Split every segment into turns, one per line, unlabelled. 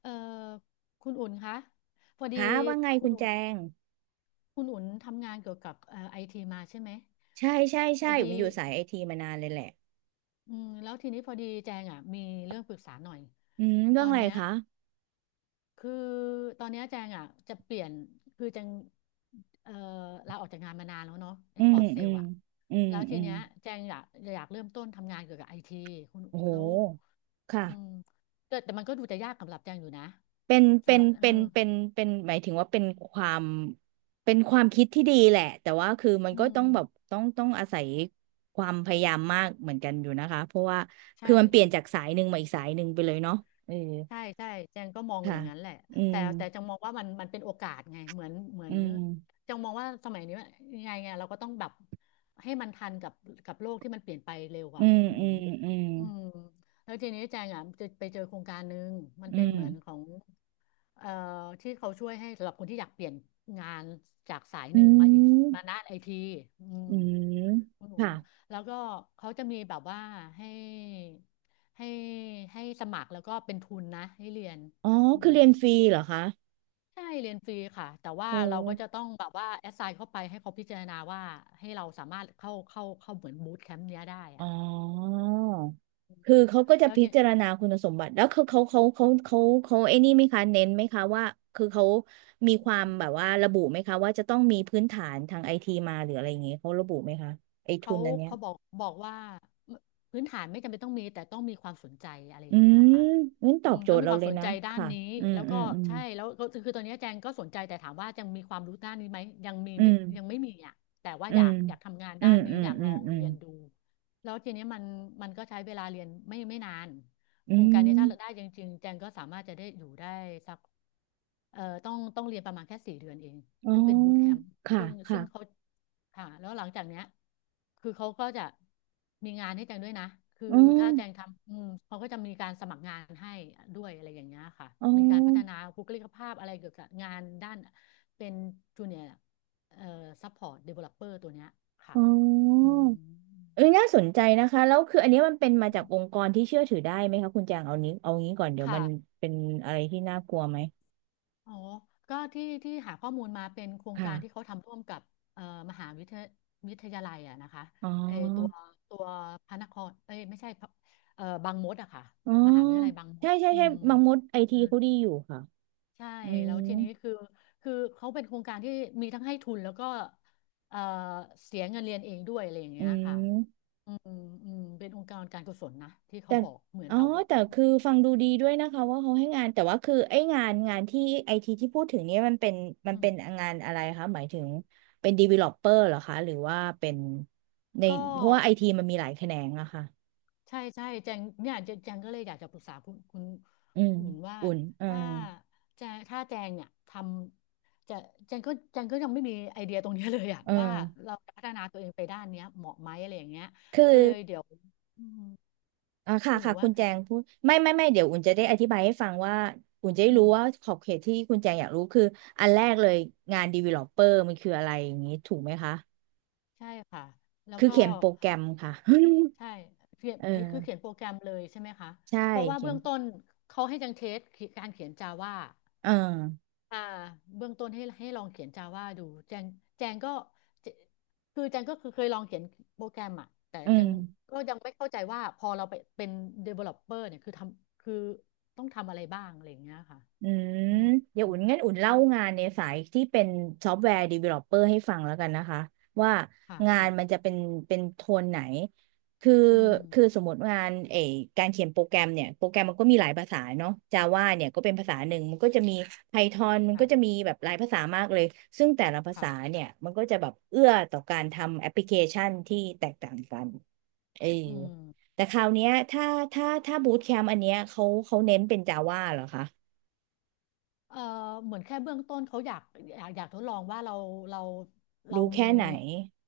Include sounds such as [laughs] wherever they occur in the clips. เอ่อคุณอุ่นคะพอดี
ฮะว่าไง
คุ
คุ
ณ
ณ
อุ่
แจ
น
ง
คุณอุ่นทำงานเกี่ยวกับไอทีมาใช่ไหม
ใช่ใช่
พ
ใช่
อ
ผ
ดี
มอยู่สายไอทีมานานเลยแหละ
อืมแล้วทีนี้พอดีแจงอ่ะมีเรื่องปรึกษาหน่อย
อืมเรื่
ต
อง
อน
อะไร
เนี้ย
คะ
คือตอนเนี้ยแจงอ่ะจะเปลี่ยนคือแจงเอ่อลาออกจากงานมานานแล้วเนาะเอ็
อื
กพอ
ม
ร์ตเซ
อื
ล
ม
อ่ะ
อืม
แล้วที
อืม
เนี้ยแจงอยากเริ่มต้นทำงานเกี่ยวกับไอทีคุณ
โอ้โห
แล้ว
ค่ะ
อืมแต่มันก็ดูจะยากสำหรับแจงอยู่นะ
เป็นเป็
สำห
น
รับ
เป็นเป็นเป็นหมายถึงว่าความเป็นความคิดที่ดีแหละแต่ว่าคือมัน
อื
ก็ต้องแบบ
ม
ต้องอาศัยความพยายามมากเหมือนกันอยู่นะคะเพราะว่าคือ
ใช่
มันเปลี่ยนจากสายหนึ่งมาอีกสายหนึ่งไปเลยเนาะเออ
ใช่ใช่แจงก็มองอ
ค่ะ
ย่างนั้นแหละ
อื
แต่
ม
แต่จังมองว่ามันเป็นโอกาสไงเหมือนเหมือ
อื
น
ม
จังมองว่าสมัยนี้ว่ายังไงเราก็ต้องแบบให้มันทันกับกับโลกที่มันเปลี่ยนไปเร็ว
อื
อ่ะ
ม
คุณ
อื
อุ่
ม
น
อืม
อืมแล้วทีนี้แจงอ่ะจะไปเจอโครงการหนึ่งมัน
อื
เป็น
ม
เหมือนของเอ่อที่เขาช่วยให้สำหรับคนที่อยากเปลี่ยนงานจากสาย
อื
หนึ่งมาอีกมาด้า
ม
นไอทีอืม
อืม
อุดหนุน
ค่ะ
แล้วก็เขาจะมีแบบว่าให้ให้ให้สมัครแล้วก็เป็นทุนนะให้เรียน
อ๋อ
อุดห
คือ
นุน
เรียน
สิบ
ฟรีเหรอคะ
ใช่เรียนฟรีค่ะแต่
โอ
ว่าเราก็จะ
้
ต้องแบบว่าแอสไซน์เข้าไปให้เขาพิจารณาว่าให้เราสามารถเข้าเหมือนบูตแคมป์เนี้ยได้
อ๋
อ่ะ
อ
อื
คือ
ม
เขาก็จะ
แล้ว
พิ
ที่
จารณาคุณสมบัติแล้วเขาเขาเขาเขาเขาเขาไอ้นี่ไหมคะเน้นไหมคะว่าคือเขามีความแบบว่าระบุไหมคะว่าจะต้องมีพื้นฐานทางไอทีมาหรืออะไรอย่างเงี้ยเขาระบุไหมคะไอทุ
เขา
นอันเนี้ย
เขาบอกว่าพื้นฐานไม่จำเป็นต้องมีแต่ต้องมีความสนใจอะไรอ
อื
ย่างเงี้ย
ม
ค่ะ
งั้นต
อื
อบ
ม
โจ
ต้อ
ท
ง
ย์
มี
เรา
ความ
เล
ส
ย
น
นะ
ใจด้าน
ค่ะ
นี้
อืม
แล้ว
อื
ก็
มอืม
ใช่แล้วก็คือตอนนี้แจงก็สนใจแต่ถามว่ายังมีความรู้ด้านนี้ไหมยังมี
อื
ไม่
ม
ยังไม่มีอ่ะแต่ว่า
อื
อยา
ม
กอยากทำงาน
อื
ด้า
ม
นนี้
อืม
อยาก
อื
ล
ม
อง
อืม
เรียนดูแล้วทีนี้มันมันก็ใช้เวลาเรียนไม่นาน
อื
โครงการนี้
ม
ถ้าเราได้จริงๆแจงก็สามารถจะได้อยู่ได้สัก ต้องเรียนประมาณแค่สี่เดือนเอง
อ๋อ
ซึ่งเป็นบูตแคมป์
ค่ะ
ซึ่ง
ค่ะ
ซึ่งเขาค่ะแล้วหลังจากเนี้ยคือเขาก็จะมีงานให้แจงด้วยนะคือ
อ๋อ
ถ้าแจงทำอืมเขาก็จะมีการสมัครงานให้ด้วยอะไรอย่างเงี้ยค่ะ
อ๋อ
มีการพัฒนาบุคลิกภาพอะไรเกี่ยวกับงานด้านเป็นจูเนียร์เอ่อซัพพอร์ตเดเวลลอปเปอร์ตัวเนี้ยค่ะ
อ๋
อื
อ
ม
เอ้ยน่าสนใจนะคะแล้วคืออันนี้มันเป็นมาจากองค์กรที่เชื่อถือได้ไหมคะคุณจางเอานี้เอางี้ก่อนเดี๋ยว
ค่ะ
มันเป็นอะไรที่น่ากลัวไหม
อ๋อก็ที่หาข้อมูลมาเป็นโครงการที่เขา
ค่ะ
ทำร่วมกับเอ่อมหาวิทยาวิทยาลัยอะนะคะ
อ๋อ
เออตัวพระนครเอ้ยไม่ใช่พระบางมดอะค่ะ
อ๋อ
มหาวิทยาลัยบางม
ใช่
ด
ใช่
อื
ใช่
ม
บางมดไอทีเขาดีอยู่ค่ะ
ใช่
อืม
แล้วทีนี้คือเขาเป็นโครงการที่มีทั้งให้ทุนแล้วก็เอ่อเสียเงินเรียนเองด้วยอะไรอย่าง
อื
เงี้ยค่ะ
ม
อืมอืมเป็นองค์กรการกุศลนะที่เขา
แต่
บอกเหมือน
อ๋อ
แบบว่า
แต่คือฟังดูดีด้วยนะคะว่าเขาให้งานแต่ว่าคือไองานงานที่ไอทีที่พูดถึงเนี้ยมันเป็นมัน
อื
เป็น
ม
งานอะไรคะหมายถึงเป็น developer เหรอคะหรือว่าเป็นใน
ก็
เพราะว่าไอทีมันมีหลายแขนงอะค่ะ
ใช่ใช่แจงเนี่ยแจงก็เลยอยากจะปรึกษาคุณ
อืม
อุ่นว่า
อุ่นเออ
ถ้าแจงถ้าแจงเนี่ยทำจะแจงก็ยังไม่มีไอเดียตรงเนี้ยเลยอะ
เออ
[laughs] ว่าเราจะพัฒนาตัวเองไปด้านเนี้ยเหมาะไหมอะไรอย่างเงี้ย
คือ
ก็เลยเดี๋ยวอืม
อ่าค่ะ
คุณหนู
ค่ะคุ
ว่า
ณแจ
ไง
งพูดไม่ไม่ไม่เดี๋ยวอุ่นจะได้อธิบายให้ฟังว่าอุ่นจะได้
อื
รู้
ม
ว่าขอบเขตที่คุณแจงอยากรู้คืออันแรกเลยงานดว d ลโอปเปอาร์มันคืออะไรอย่างนี้ถูกไหมคะ
ใช่ค่ะแล้ว
คือ
ก็
เขียนโปรแกรมค่ะ
ใช่เขีย
[laughs]
น
เออ
คือเขียนโปรแกรมเลยใช่ไหมคะ
ใช่
เพราะว่า
เขีย
เบื้
น
องต้นเขาให้แจังเทสการเขียนจาว่า
เออ
อ่าเบื้องต้นให้ลองเขียน Java ดูแจงแจงก็เจคือแจงก็คือเคยลองเขียนโปรแกรมอะแต่
อื
แจ
ม
งก็ยังไม่เข้าใจว่าพอเราไปเป็น developer เนี่ยคือต้องทำอะไรบ้างอะไรอย่างเงี้ยค่ะ
อืม
อืม
เดี๋ยวอุ่นงั้นอุ่น
อื
เล่า
ม
งานในสายที่เป็นซอฟต์แวร์ดีเวลลอปเปอร์ให้ฟังแล้วกันนะคะว่า
ค่ะ
งาน
ค่ะ
มันจะเป็นเป็นโทนไหนคือ
อืม
คือสมมติงานเออการเขียนโปรแกรมเนี่ยโปรแกรมมันก็มีหลายภาษาเนาะ Java เนี่ยก็เป็นภาษาหนึ่งมันก็จะมี
ค่ะ
Python มัน
ค่ะ
ก็จะมีแบบหลายภาษามากเลยซึ่งแต่ละภา
ค่ะ
ษาเนี่ยมันก็จะแบบเอื้อต่อการทำแอปพลิเคชันที่แตกต่างกันเออ
อืม
แต่คราวเนี้ยถ้าบูตแคมป์อันเนี้ยเขาเขาเน้นเป็น Java เหรอคะ
เอ่อเหมือนแค่เบื้องต้นเขาอยากทดลองว่าเราเรา
รู้
มี
แค่ไหน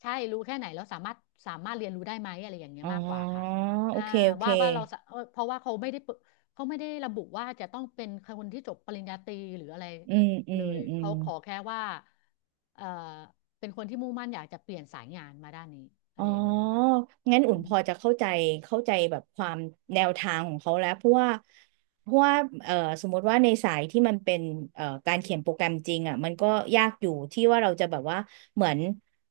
ใช่รู้แค่ไหนแล้วสามารถเรียนรู้ได้ไหมอะไรอย่างเงี้
อ๋
ย
อ
มากกว่าค่ะ
โอ
อ่า
เค โอเค
ว่าเราสะเพราะว่าเขาไม่ได้เปิเขาไม่ได้ระบุว่าจะต้องเป็นคนที่จบปริญญาตรีหรืออะไร
อืม อื
เล
ม
ย
อืม
เขาขอแค่ว่าเอ่อเป็นคนที่มุ่งมั่นอยากจะเปลี่ยนสายงานมาด้านนี้อะ
อ๋อ
ไรอย่างเงี้ยค่ะ
งั้น
อื
อุ่น
ม
พอจะเข้าใจเข้าใจแบบความแนวทางของเขาแล้วเพราะว่าเพราะว่าเอ่อสมมติว่าในสายที่มันเป็นการเขียนโปรแกรมจริงอ่ะมันก็ยากอยู่ที่ว่าเราจะแบบว่าเหมือน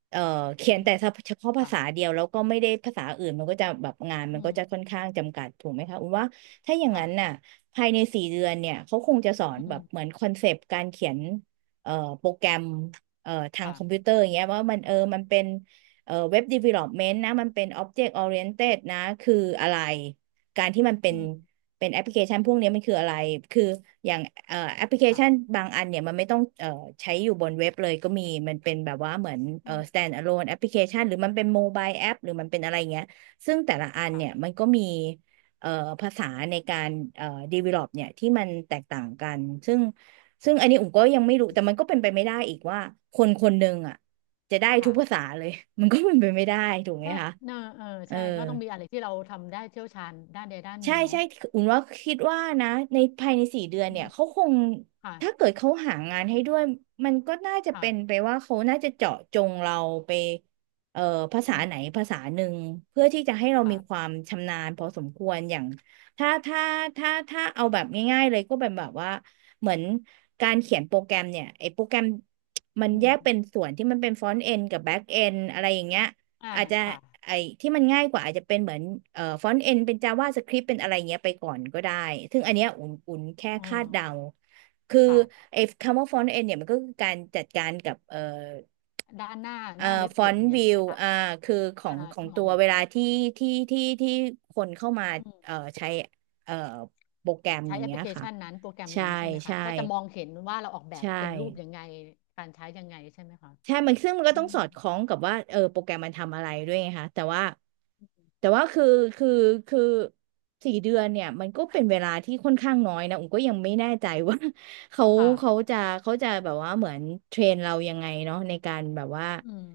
เอ่อเขียน
อื
แต่
ม
เฉพาะภา
ค่ะ
ษาเดียวแล้วก็ไม่ได้ภาษาอื่นมันก็จะแบบงานมั
อื
นก็จะ
ม
ค่อนข้างจำกัดถูกไหมคะอุ่นว่าถ้าอย่างนั้นน่ะ
ค่ะ
ภายในสี่เดือนเนี่ยเขาคงจะสอน
อื
แบบ
ม
เหมือนคอนเซปต์การเขียนเอ่อโปรแกรมทาง
ค่ะ
คอมพิวเตอร์อย่างเงี้ยว่ามันเออมันเป็น เว็บดีเวล็อปเมนต์นะมันเป็น Object Oriented นะคืออะไรการที่มันเป็
อื
น
ม
เป็นแอปพลิเคชันพวกนี้มันคืออะไรคืออย่างแอปพลิเคชัน
ค่ะ
บางอันเนี่ยมันไม่ต้องใช้อยู่บนเว็บเลยก็มีมันเป็นแบบว่าเหมือน
อืม
stand alone แอปพลิเคชันหรือมันเป็นโมบายแอปหรือมันเป็นอะไรเงี้ยซึ่งแต่ละอันเนี่ย
ค่ะ
มันก็มีเอ่อภาษาในการเอ่อ develop เนี่ยที่มันแตกต่างกันซึ่งซึ่งอันนี้อุ๋มก็ยังไม่
อื
รู้แต่มัน
ม
ก็เป็นไปไม่ได้อีกว่าคนคนหนึ่งอ่ะ จะได้ทุกภาษา
ค่ะ
เลย [laughs] มันก็เป็นไปไม่ได้ถูกไหม
ใช่
คะ
เนอะเออ
เออ
ใช่ก็ต้องมีอะไรที่เราทำได้เชี่ยวชาญด้านใดด้านหนึ่
ใช่
งเนาะ
ใช่อุ่นว่าคิดว่านะในภายในสี่เดือน
อื
เนี่
ม
ยเขาคง
ค่ะ
ถ้าเกิดเขาหางานให้ด้วย มันก็น่าจะ
ค่ะ
เป็นไปว่าเขาน่าจะเจาะจงเราไปเอ่อภาษา
อื
ไหน
ม
ภาษาหนึ่งเพื่อที่จะให้เรามีควา
ค่ะ
มชำนาญพอสมควรอย่างถ้าเอาแบบง่ายๆเลยก็เป็นแบบว่าเหมือนการเขียนโปรแกรมเนี่ยไอ้โปรแกรมมัน
อื
แย
ม
กเป็นส่วนที่มันเป็นฟรอนต์เอนกับแบ็กเอนอะไรอย่างเงี้ย
อ่า
อาจจะ
ค่ะ
ไอ้ที่มันง่ายกว่าอาจจะเป็นเหมือนฟอนต์เอ็นเป็น JavaScript เป็นอะไรเงี้ยไปก่อนก็ได้ซึ่งอันเนี้ยอุ่นแค่
เออ
คาดเดาคือ
ค่ะ
ไอ้คำว่าฟอนต์เอ็นเนี่ยมันก็คือการจัดการกับ
ด้านหน้า
เอ่
ห
อ
น้าเว็บ
ฟ
เพ
อ
จ
น
อ
ต์
ย่างเงี้ย
วิ
ใช่ไห
ว
มคะ
คือขอ
อ่า
งของ
ที่มอ
ตั
ง
ว
เห็น
เวลาที่คนเข้ามา
อืม
ใช้เอ่อโปรแกรมอ
ใช้
ย่าง
แอปพ
เงี้ย
ลิเค
ค่ะ
ชันนั้นโปรแกรม
ใช่
นั้นใช่ไหมคะ
ใช่
ก็จะมองเห็นว่าเราออกแบบ
ใช่
เป็นรูปยังไงการใช้ยังไงใช่ไหมคะ
ใช่มันซึ่งมันก็
อื
ต้อง
ม
สอดคล้องกับว่าเออโปรแกรมมันทำอะไรด้วยไงคะแต่ว่าแต่ว่าคือคือคือสี่เดือนเนี่ยมันก็เป็นเวลาที่ค่อนข้างน้อยนะอุ๋มก็ยังไม่แน่ใจว่า [laughs] เขา
ค่ะ
เขาจะเขาจะแบบว่าเหมือนเทรนเรายังไงเนาะในการแบบว่า
อืม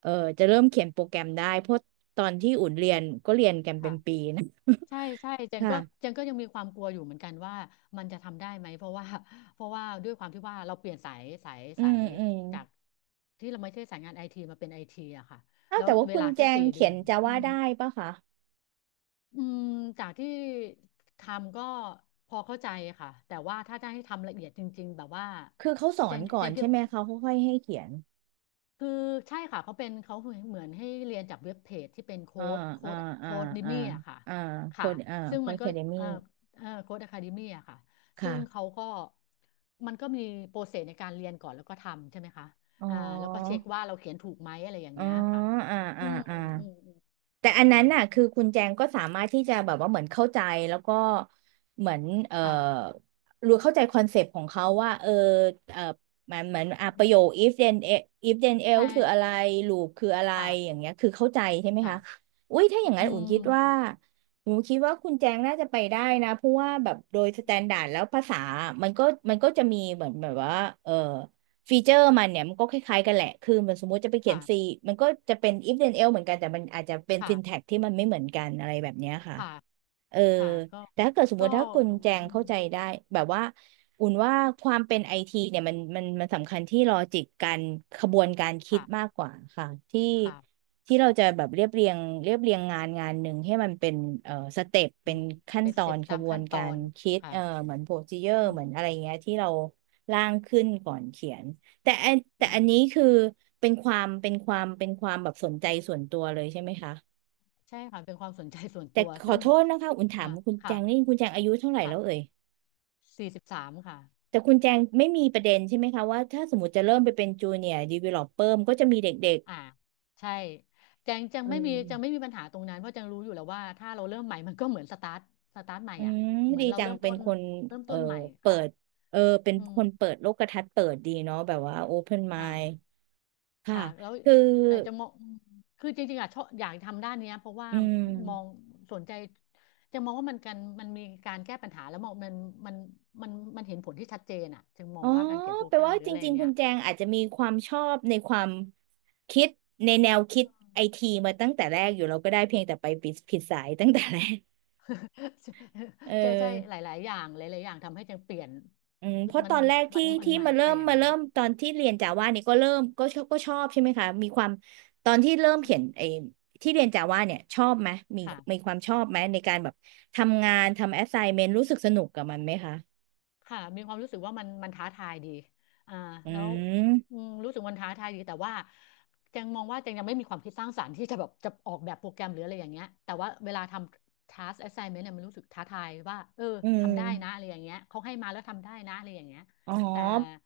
เออจะเริ่มเขียนโปรแกรมได้เพราะตอนที่อุ่นเรียนก็เรียนกันเป็
ค่ะ
นปีนะ
ใช่
[laughs]
ใช่เจน
ค่ะ
ก็เจนก็ยังมีความกลัวอยู่เหมือนกันว่ามันจะทำได้ไหมเพราะว่า [laughs] เพราะว่าด้วยความที่ว่าเราเปลี่ยนสายสาย
[laughs] อื
สา
ม
ย
อืม
จากที่เราไม่ใช่สายงานไอทีมาเป็นไอทีอะค่ะ
เอ้า
แล้ว
แต่ว่า
เว
คุณ
ลา
แจ
แค่
ง
สี่เดื
เขี
อ
ยน
น
จา
อื
ว่า
ม
ได้ปะคะ
อืมจากที่ทำก็พอเข้าใจค่ะแต่ว่าถ้าจะให้ทำละเอียดจริงๆแบบว่า
คือเขาสอ
เจ
น
น
ก่
เจ
อน
นคิ
ใช่
ด
ไหมเขาค่อยๆให้เขียน
คือใช่ค่ะเขาเหมือนให้เรียนจากเว็บเพจที่เป็น
อ่าอ่าอ่า
โค้ดดิ
อ่า
มี่อะค่ะ
อ่าโค
ค่ะ
น
ซึ่ง
โค
มั
น
น
แค
ก็
เดมี่
เอ่อโค้ดอะคาเดมี่อะค่ะซึ่
ค่ะ
งเขาก็มันก็มีโปรเซสในการเรียนก่อนแล้วก็ทำใช่ไหมคะ
อ๋อ
อ่าแล้วก็เช็คว่าเราเขียนถูกไหมอะไรอย่าง
อ๋อ
เงี้ยค่ะ
อ่า
อื
อ่า
ม
อ่า
อืมอืม
แต่อันนั้
ค่ะ
นน่ะคือคุณแจงก็สามารถที่จะแบบว่าเหมือนเข้าใจแล้วก็เหมือนเอ่อ
ค่ะ
รู้เข้าใจคอนเซปต์ของเขาว่าเออเอ่อมันเหมือนอ่ะ
อื
ประ
ม
โยค if then
ใช่
else คืออะไร loop คืออะไร
ค่ะ
อย่างเงี้ยคือเข้าใจใช่ไหมคะ
ค่ะ
อุ้ยถ้าอย่าง
อื
นั้น
ม
อุ่นคิดว่าคุณแจงน่าจะไปได้นะเพราะว่าแบบโดยสแตนดาร์ดแล้วภาษามันก็มันก็จะมีเหมือนแบบว่าเออ ฟีเจอร์มันเนี่ยมันก็คล้ายๆกันแหละ คือมันสมมุติจะไปเขียน
ค่ะ
C มันก็จะเป็น if then else เหมือนกัน แต่มันอาจจะเป็น
ค่ะ
syntax ที่มันไม่เหมือนกันอะไรแบบเนี้ยค่ะ
ค่ะ
เออ
ค่ะก็
แต่ถ้าเกิดสมมติ
ก็
ถ้าคุณแจง
อื
เข้า
ม
ใจได้แบบว่าอุ่นว่าความเป็นไอทีเนี่ยมันสำคัญที่ลอจิกการขบวนการคิดมาก
ค่ะ
กว่าค่ะที่
ค่ะ
ที่เราจะแบบเรียบเรียงงานหนึ่งให้มันเป็นสเต็ป
อื
เป็น
ม
ขั้น
เป็น
ต
ส
อ
เต็ป
นข
ตาม
บว
ขั้
น
นต
กา
อ
ร
น
คิด
ค่ะ
เหมือนโปรซีเจอร์
อื
เห
ม
มือนอะไรเงี้ยที่เราร่างขึ้นก่อนเขียนแต่อันนี้
อ่า
คือเป็นความแบบสนใจส่วนตัวเลยใช่ไหมคะ
ใช่ค่ะเป็นความสนใจส่วน
แต่
ตัว
ขอ
ซึ่ง
โทษนะคะอุ่นถาม
ค่ะ
คุณแจ
ค่ะ
งนี่คุณแจงอายุเท่าไหร่
ค่ะ
แล้วเอ่ย
43ค่ะ
แต่คุณแจงไม่มีประเด็นใช่ไหมคะว่าถ้าสมมติจะเริ่มไปเป็นจูเนียร์ดีเวลลอปเปอร์ก็จะมีเด็ก
อ่าใช่แจง
ๆเอ
จังไม่
อ
มีปัญหาตรงนั้นเพราะจังรู้อยู่แล้วว่าถ้าเราเริ่มใหม่มันก็เหมือนสตาร์ทใหม่
อื
อ่ะ
ม
เหมือ
ดี
นเรา
จัง
เริ่ม
เป็
ต้
น
น
คน
เริ่ม
เออ
ต้นใหม่
เปิ
ค่ะ
ดเออเป็น
อืม
คนเปิดโลกทัศน์เปิดดีเนาะแบบว่าโอเพนไมด์
ค่ะ
ค่ะ
ค่ะแล้ว
คือ
แต่จะมองคือจริงๆอ่ะชอบอยากทำด้านเนี้ยเพราะว่า
อืม
มองสนใจจะมองว่ามันกันมันมีการแก้ปัญหาแล้วมองมันมันมันเห็นผลที่ชัดเจนอ่ะจึงม
อ๋
อง
อ
ว่าการเขียนโปร
แปล
แกรม
ว่า
หรือ
จ
อะไร
ริงๆคุ
เนี้
ณ
ย
แจงอาจจะมีความชอบในความคิดในแนวคิดไอทีมาตั้งแต่แรกอยู่แล้วก็ได้เพียงแต่ไปผิดสายตั้งแต่แรก
[laughs]
เอ
ใช่ใช่
อ
หลายๆอย่างหลายๆอย่างทำให้จึงเปลี่ยน
อืมเพราะ
มั
ต
น
อนแรก
มั
ที่
นมัน
ที่
ไม่
มาเริ่
ไป
ม
อย่าง
มา
นั้น
เริ่มตอนที่เรียนจาว่าเนี่ยก็เริ่มก็ชอบใช่ไหมคะมีความตอนที่เริ่มเขียนไอ้ที่เรียนจาว่าเนี่ยชอบไหมมีมีค
ค่ะ
วามชอบไหมในการแบบทำงานทำแอส i ซเมนต์รู้สึกสนุกกับมันไหมคะ
ค่ะมีความรู้สึกว่ามันท้าทายดีอ่า
อื
แล้วอื
ม
มรู้สึกมันท้าทายดีแต่ว่าแจงมองว่าแจงยังไม่มีความคิดสร้างสรรค์ที่จะแบบจะออกแบบโปรแกรมหรืออะไรอย่างเงี้ยแต่ว่าเวลาทำ task assignment เนี่ยมันรู้สึกท้าทายว่าเออ
อืม
ทำได้นะอะไรอย่างเงี้ยเขาให้มาแล้วทำได้นะอะไรอย่างเงี้ย
อ๋อ
แต่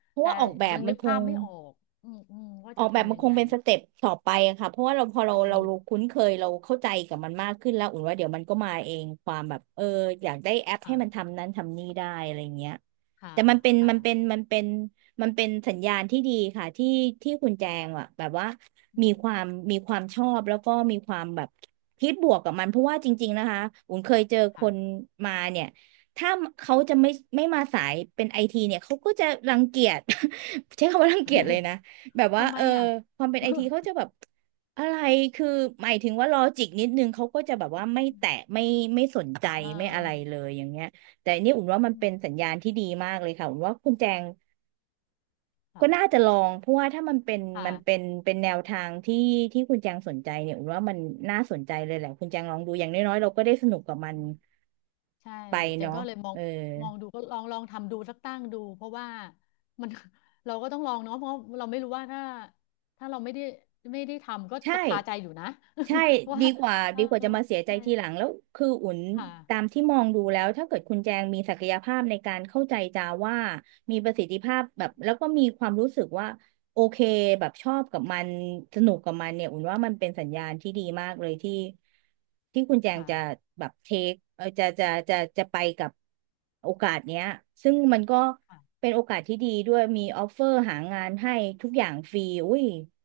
เพราะ
แต่
ว่าออกแบบ
ยัง
มั
นึ
น
ก
ค
ภา
ง
พไม่ออกว่า
ออ
จะ
กแบบมั
ทำ
น
ยั
ค
ง
ง
ไง
เป็นสเต็ปต่อไปอะค่ะเพราะว่าเราพอเรา
อื
เรา
ม
รู้คุ้นเคยเราเข้าใจกับมันมากขึ้นแล้วอุ่นว่าเดี๋ยวมันก็มาเองความแบบเอออยากได้แอปให้
ค่ะ
มันทำนั้นทำนี่ได้อะไรเงี้ย
ค่ะ
แต่
ค่ะ
มันเป็นสัญญาณที่ดีค่ะที่คุณแจงอะแบบว่า
อื
มี
ม
ความมีความชอบแล้วก็มีความแบบคิดบวกกับมันเพราะว่าจริงๆนะคะอุ่นเคยเจอคน
ค่ะ
มาเนี่ยถ้าเขาจะไม่มาสายเป็นไอทีเนี่ยเขาก็จะรังเกียจ [laughs] ใช้คำว่ารังเกียจเลยนะ แบบว่า
ทำไม
เออ
อ่ะ
ความเป็นไอที
[laughs]
เขาจะแบบอะไรคือหมายถึงว่าลอจิกนิดนึงเขาก็จะแบบว่าไม่แตะไม่สนใจ
เอ
ไม่อะไร
อ
เลยอย่างเงี้ยแต่อันนี่อุ่นว่ามัน
อื
เป็นสัญ
ม
ญาณที่ดีมากเลยค่ะอุ่นว่าคุณแจงก็
ค่ะ
น่าจะลองเพราะว่าถ้า
ค่ะ
มันเป็นเป็นแนวทางที่คุณแจงสนใจเนี่ยอุ่นว่ามันน่าสนใจเลยแหละคุณแจงลองดูอย่างน้อยๆเราก็ได้สนุกกับมัน
ใช่
ไป
จัง
เนาะ
ก็เลยมอ
เอ
ง
อ
มองดูก็ลองทำดูสักตั้งดูเพราะว่ามัน [laughs] เราก็ต้องลองเนาะเพราะเราไม่รู้ว่าถ้าถ้าเราไม่ได้ทำก็
ใช่
จะคาใจอยู่นะ
ใช่
[laughs] ว่าเออ
ดีกว่าจะมาเสียใจ
ใช่
ทีหลังแล้วคืออุ่น
ค่ะ
ตามที่มองดูแล้วถ้าเกิดคุณแจงมีศักยภาพในการเข้าใจจาว่ามีประสิทธิภาพแบบแล้วก็มีความรู้สึกว่าโอเคแบบชอบกับมันสนุกกับมันเนี่ยอุ่นว่ามันเป็นสัญญาณที่ดีมากเลยที่คุณแจง
ค่ะ
จะแบบเทคจะไปกับโอกาสเนี้ยซึ่งมันก็
ค่ะ
เป็นโอกาสที่ดีด้วยมีออฟเฟอร์หางานให้ทุกอย่างฟรีอุ้ย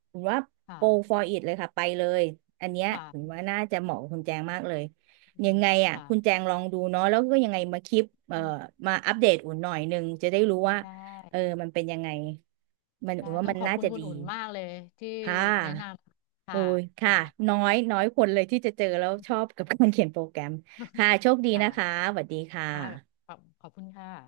ถึงว่าโก
ค่ะ
for it เลยค่ะไปเลยอันเนี้ยถึง
ค่ะ
ว่าน่าจะเหมาะกับคุณแจงมากเลย
อื
ยั
ม
งไงอ่ะ
ค่ะ
คุณแจงลองดูเนาะแล้วก็ยังไงมาคลิป
อืม
มาอัปเดตอุ่นหน่อยหนึ่งจะได้รู้ว่า
ได้
เออมันเป็นยังไงมันอุ่
ได้
นว่า
ต้อ
มั
ง
น
ขอบ
น่า
คุณ
จะ
คุณ
ดี
อุ่นมากเลยที่
ค่
แนะน
ะ
ำ
โอ้
ค่ะ
ยค่ะ
ค่ะ
น้อยน้อยคนเลยที่จะเจอแล้วชอบกับการเขียนโปรแกรมค่ะ
[laughs]
โชคดีนะคะ
ค่ะ
สวัสดีค่ะ
ค่ะขอบคุณค่ะ